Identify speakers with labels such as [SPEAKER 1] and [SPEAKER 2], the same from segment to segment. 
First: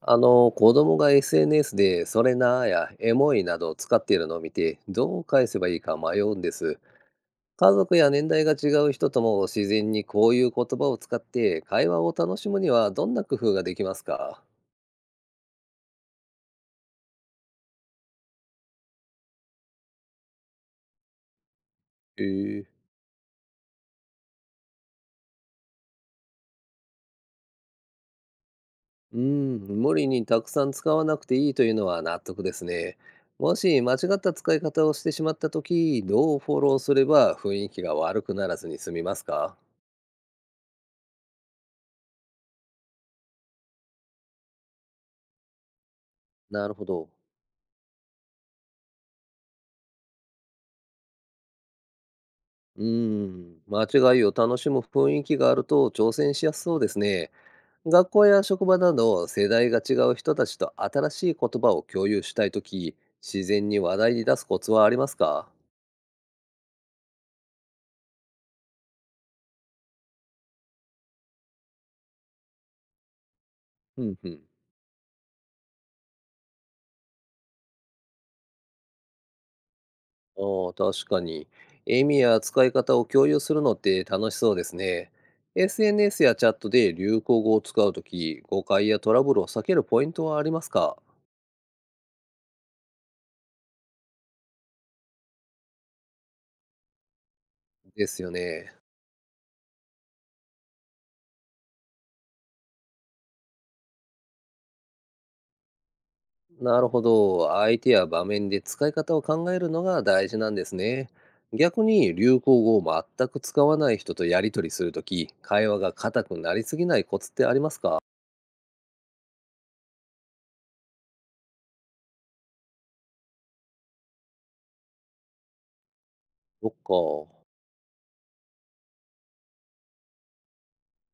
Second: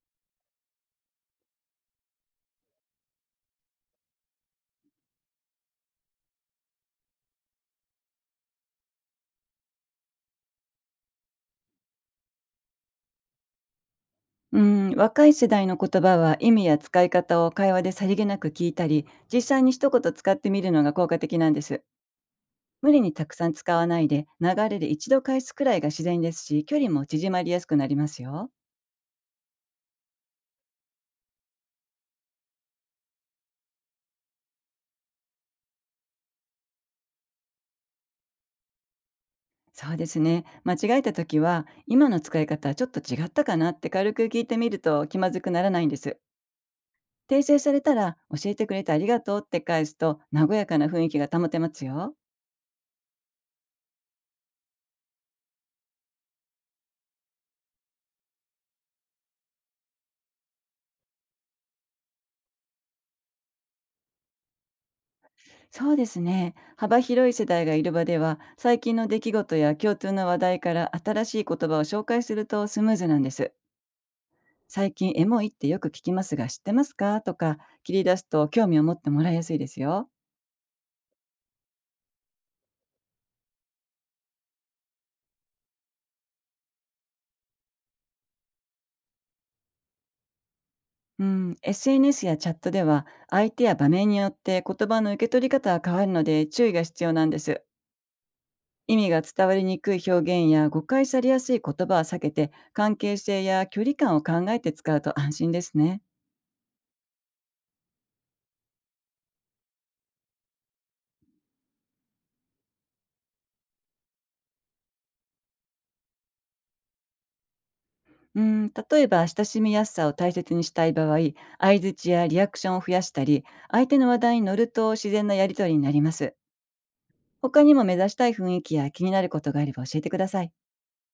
[SPEAKER 1] 子供が SNS で、それなーやエモいなどを使っているのを見て、どう返せばいいか迷うんです。家族や年代が違う人とも自然にこういう言葉を使って会話を楽しむにはどんな工夫ができますか？
[SPEAKER 2] うん、若い世代の言葉は意味や使い方を会話でさりげなく聞いたり、実際に一言使ってみるのが効果的なんです。
[SPEAKER 1] へえ。
[SPEAKER 2] 無理にたくさん使わないで、流れで一度返すくらいが自然ですし、距離も縮まりやすくなりますよ。
[SPEAKER 1] うん、無理にたくさん使わなくていいというのは納得ですね。もし間違った使い方をしてしまった時、どうフォローすれば雰囲気が悪くならずに済みますか？
[SPEAKER 2] そうですね、間違えた時は今の使い方はちょっと違ったかなって軽く聞いてみると気まずくならないんです。
[SPEAKER 1] なるほど。
[SPEAKER 2] 訂正されたら教えてくれてありがとうって返すと、和やかな雰囲気が保てますよ。
[SPEAKER 1] うーん、間違いを楽しむ雰囲気があると挑戦しやすそうですね。学校や職場など世代が違う人たちと新しい言葉を共有したいとき、自然に話題に出すコツはありますか？
[SPEAKER 2] そうですね。幅広い世代がいる場では、最近の出来事や共通の話題から新しい言葉を紹介するとスムーズなんです。
[SPEAKER 1] うんうん。
[SPEAKER 2] 最近エモいってよく聞きますが知ってますかとか切り出すと、興味を持ってもらいやすいですよ。
[SPEAKER 1] ああ、確かに。意味や使い方を共有するのって楽しそうですね。SNS やチャットで流行語を使うとき、誤解やトラブルを避けるポイントはありますか？
[SPEAKER 2] うん、SNS やチャットでは相手や場面によって言葉の受け取り方は変わるので、注意が必要なんです。
[SPEAKER 1] ですよね。
[SPEAKER 2] 意味が伝わりにくい表現や誤解されやすい言葉は避けて、関係性や距離感を考えて使うと安心ですね。
[SPEAKER 1] なるほど。相手や場面で使い方を考えるのが大事なんですね。逆に流行語を全く使わない人とやり取りするとき、会話が硬くなりすぎないコツってありますか？
[SPEAKER 2] うん、例えば親しみやすさを大切にしたい場合、相槌やリアクションを増やしたり、相手の話題に乗ると自然なやりとりになります。
[SPEAKER 1] そっか。
[SPEAKER 2] 他にも目指したい雰囲気や気になることがあれば教えてください。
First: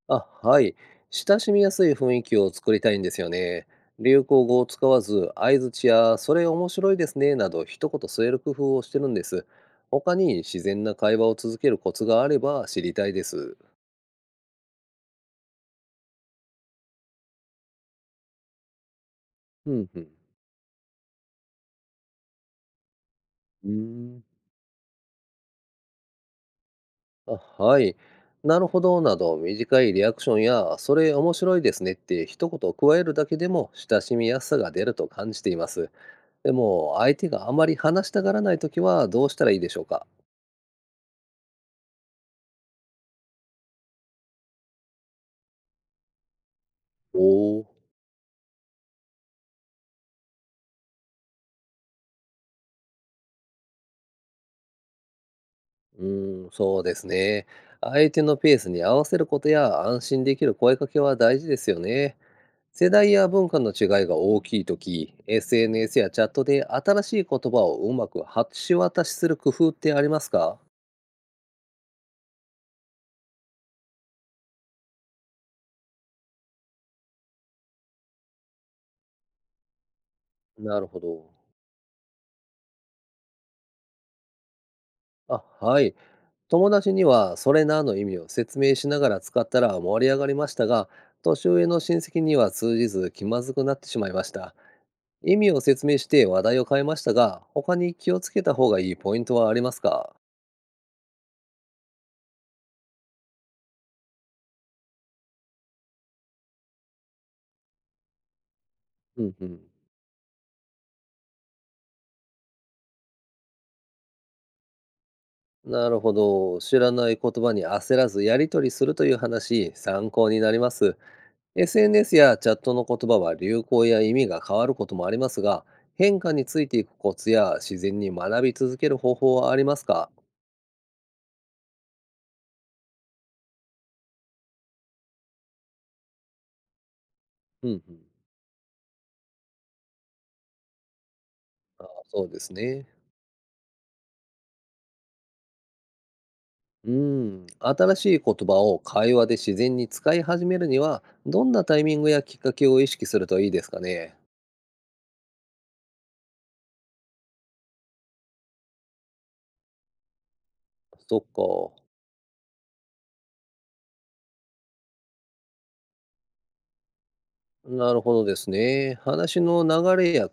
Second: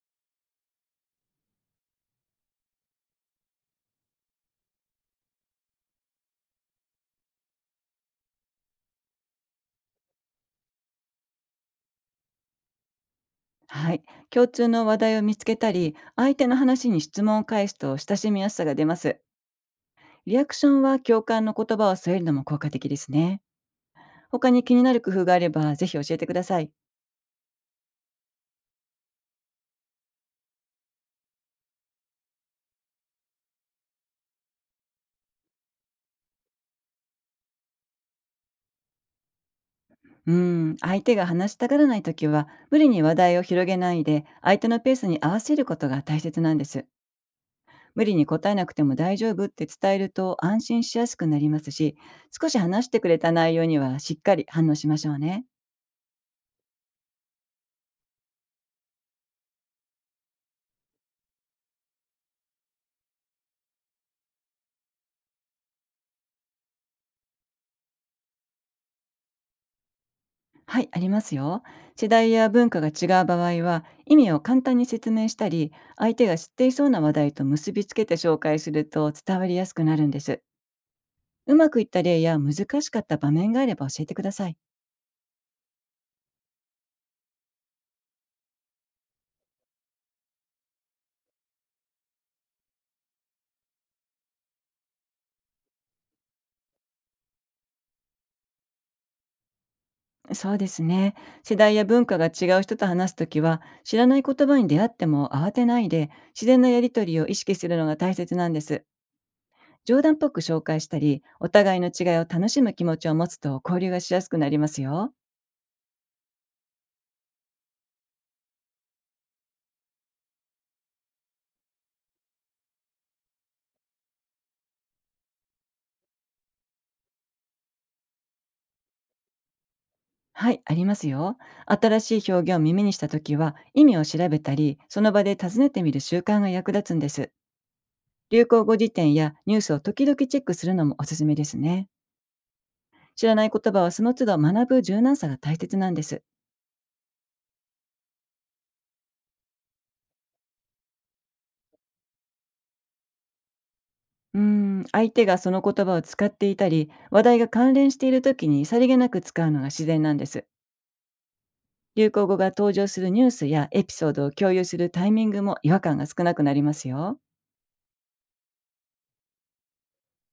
[SPEAKER 1] あ、はい。親しみやすい雰囲気を作りたいんですよね。流行語を使わず、相槌やそれ面白いですねなど一言添える工夫をしてるんです。他に自然な会話を続けるコツがあれば知りたいです。
[SPEAKER 2] はい、共通の話題を見つけたり、相手の話に質問を返すと親しみやすさが出ます。
[SPEAKER 1] うんうん。
[SPEAKER 2] リアクションは共感の言葉を添えるのも効果的ですね。
[SPEAKER 1] うーん。
[SPEAKER 2] 他に気になる工夫があればぜひ教えてください。
[SPEAKER 1] あ、はい。なるほどなど短いリアクションや、それ面白いですねって一言加えるだけでも親しみやすさが出ると感じています。でも、相手があまり話したがらないときはどうしたらいいでしょうか？
[SPEAKER 2] うん、相手が話したがらないときは、無理に話題を広げないで、相手のペースに合わせることが大切なんです。
[SPEAKER 1] おお。
[SPEAKER 2] 無理に答えなくても大丈夫って伝えると安心しやすくなりますし、少し話してくれた内容にはしっかり反応しましょうね。
[SPEAKER 1] うーん、そうですね。相手のペースに合わせることや安心できる声かけは大事ですよね。世代や文化の違いが大きいとき、SNS やチャットで新しい言葉をうまく橋渡しする工夫ってありますか？
[SPEAKER 2] はい、ありますよ。世代や文化が違う場合は、意味を簡単に説明したり、相手が知っていそうな話題と結びつけて紹介すると伝わりやすくなるんです。
[SPEAKER 1] なるほど。
[SPEAKER 2] うまくいった例や難しかった場面があれば教えてください。
[SPEAKER 1] あ、はい。友達にはそれなの意味を説明しながら使ったら盛り上がりましたが、年上の親戚には通じず気まずくなってしまいました。意味を説明して話題を変えましたが、他に気をつけた方がいいポイントはありますか？
[SPEAKER 2] そうですね。世代や文化が違う人と話すときは、知らない言葉に出会っても慌てないで、自然なやりとりを意識するのが大切なんです。
[SPEAKER 1] うんうん。
[SPEAKER 2] 冗談っぽく紹介したり、お互いの違いを楽しむ気持ちを持つと交流がしやすくなりますよ。
[SPEAKER 1] なるほど。知らない言葉に焦らずやり取りするという話、参考になります。SNS やチャットの言葉は流行や意味が変わることもありますが、変化についていくコツや自然に学び続ける方法はありますか？
[SPEAKER 2] はい、ありますよ。新しい表現を耳にしたときは、意味を調べたり、その場で尋ねてみる習慣が役立つんです。
[SPEAKER 1] うんうん。
[SPEAKER 2] 流行語辞典やニュースを時々チェックするのもおすすめです
[SPEAKER 1] あー、
[SPEAKER 2] ね。
[SPEAKER 1] そうですね。
[SPEAKER 2] 知らない言葉はその都度学ぶ柔軟さが大切なんです。
[SPEAKER 1] うん。新しい言葉を会話で自然に使い始めるには、どんなタイミングやきっかけを意識するといいですかね。
[SPEAKER 2] うーん、相手がその言葉を使っていたり、話題が関連している時にさりげなく使うのが自然なんです。
[SPEAKER 1] そっか。
[SPEAKER 2] 流行語が登場するニュースやエピソードを共有するタイミングも違和感が少なくなりますよ。
[SPEAKER 1] なるほどですね。話の流れや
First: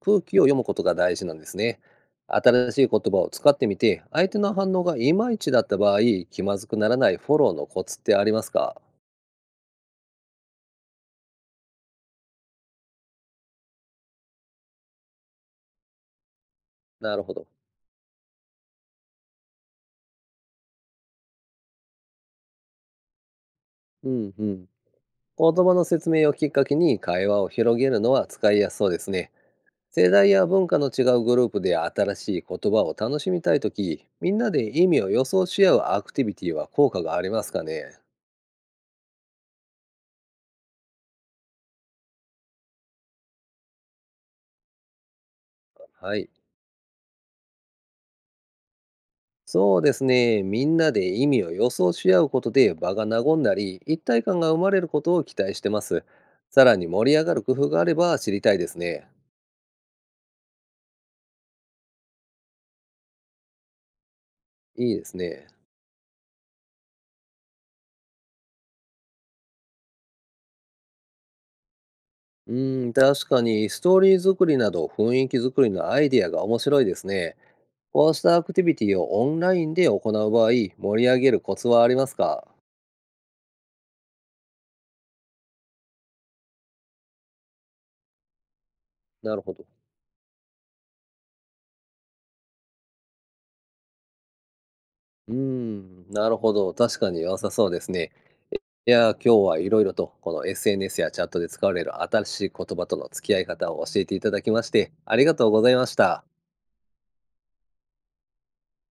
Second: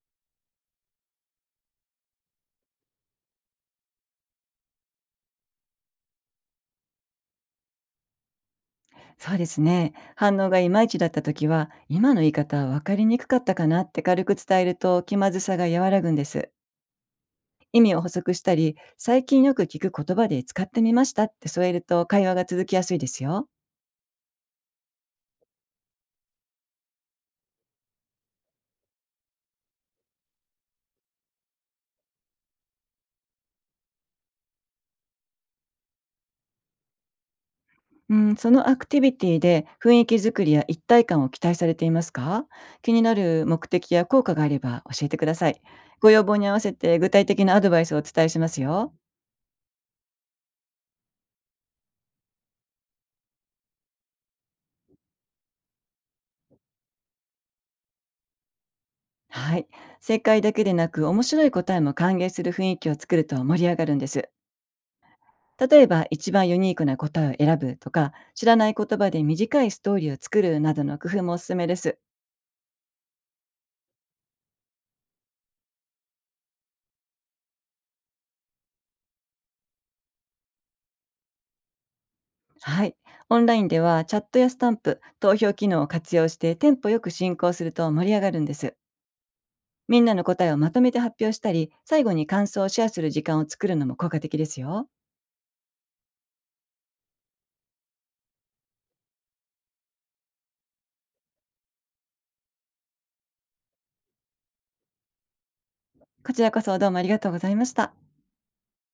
[SPEAKER 1] 空気を読むことが大事なんですね。新しい言葉を使ってみて、相手の反応がいまいちだった場合、気まずくならないフォローのコツってありますか？
[SPEAKER 2] そうですね。反応がいまいちだった時は、今の言い方は分かりにくかったかなって軽く伝えると気まずさが和らぐんです。
[SPEAKER 1] なるほど。
[SPEAKER 2] 意味を補足したり、最近よく聞く言葉で使ってみましたって添えると会話が続きやすいですよ。
[SPEAKER 1] うんうん。言葉の説明をきっかけに会話を広げるのは使いやすそうですね。世代や文化の違うグループで新しい言葉を楽しみたいとき、みんなで意味を予想し合うアクティビティは効果がありますかね？
[SPEAKER 2] うん、そのアクティビティで雰囲気作りや一体感を期待されていますか？気になる目的や効果があれば教えてください。ご
[SPEAKER 1] は
[SPEAKER 2] 要
[SPEAKER 1] い。
[SPEAKER 2] 望に合わせて具体的なアドバイスをお伝えしますよ。
[SPEAKER 1] そうですね。みんなで意味を予想し合うことで場が和んだり、一体感が生まれることを期待してます。さらに盛り上がる工夫があれば知りたいですね。
[SPEAKER 2] はい。正解だけでなく面白い答えも歓迎する雰囲気を作ると盛り上がるんです。
[SPEAKER 1] いいですね。
[SPEAKER 2] 例えば一番ユニークな答えを選ぶとか、知らない言葉で短いストーリーを作るなどの工夫もおすすめです。
[SPEAKER 1] うーん、確かにストーリー作りなど雰囲気作りのアイディアが面白いですね。こうしたアクティビティをオンラインで行う場合、盛り上げるコツはありますか？
[SPEAKER 2] はい。オンラインではチャットやスタンプ、投票機能を活用してテンポよく進行すると盛り上がるんです。
[SPEAKER 1] なるほど。
[SPEAKER 2] みんなの答えをまとめて発表したり、最後に感想をシェアする時間を作るのも効果的ですよ。
[SPEAKER 1] うーん、なるほど。確かに良さそうですね。いやー、今日はいろいろとこの SNS やチャットで使われる新しい言葉との付き合い方を教えていただきまして、ありがとうございました。
[SPEAKER 2] こちらこそどうもありがとうございました。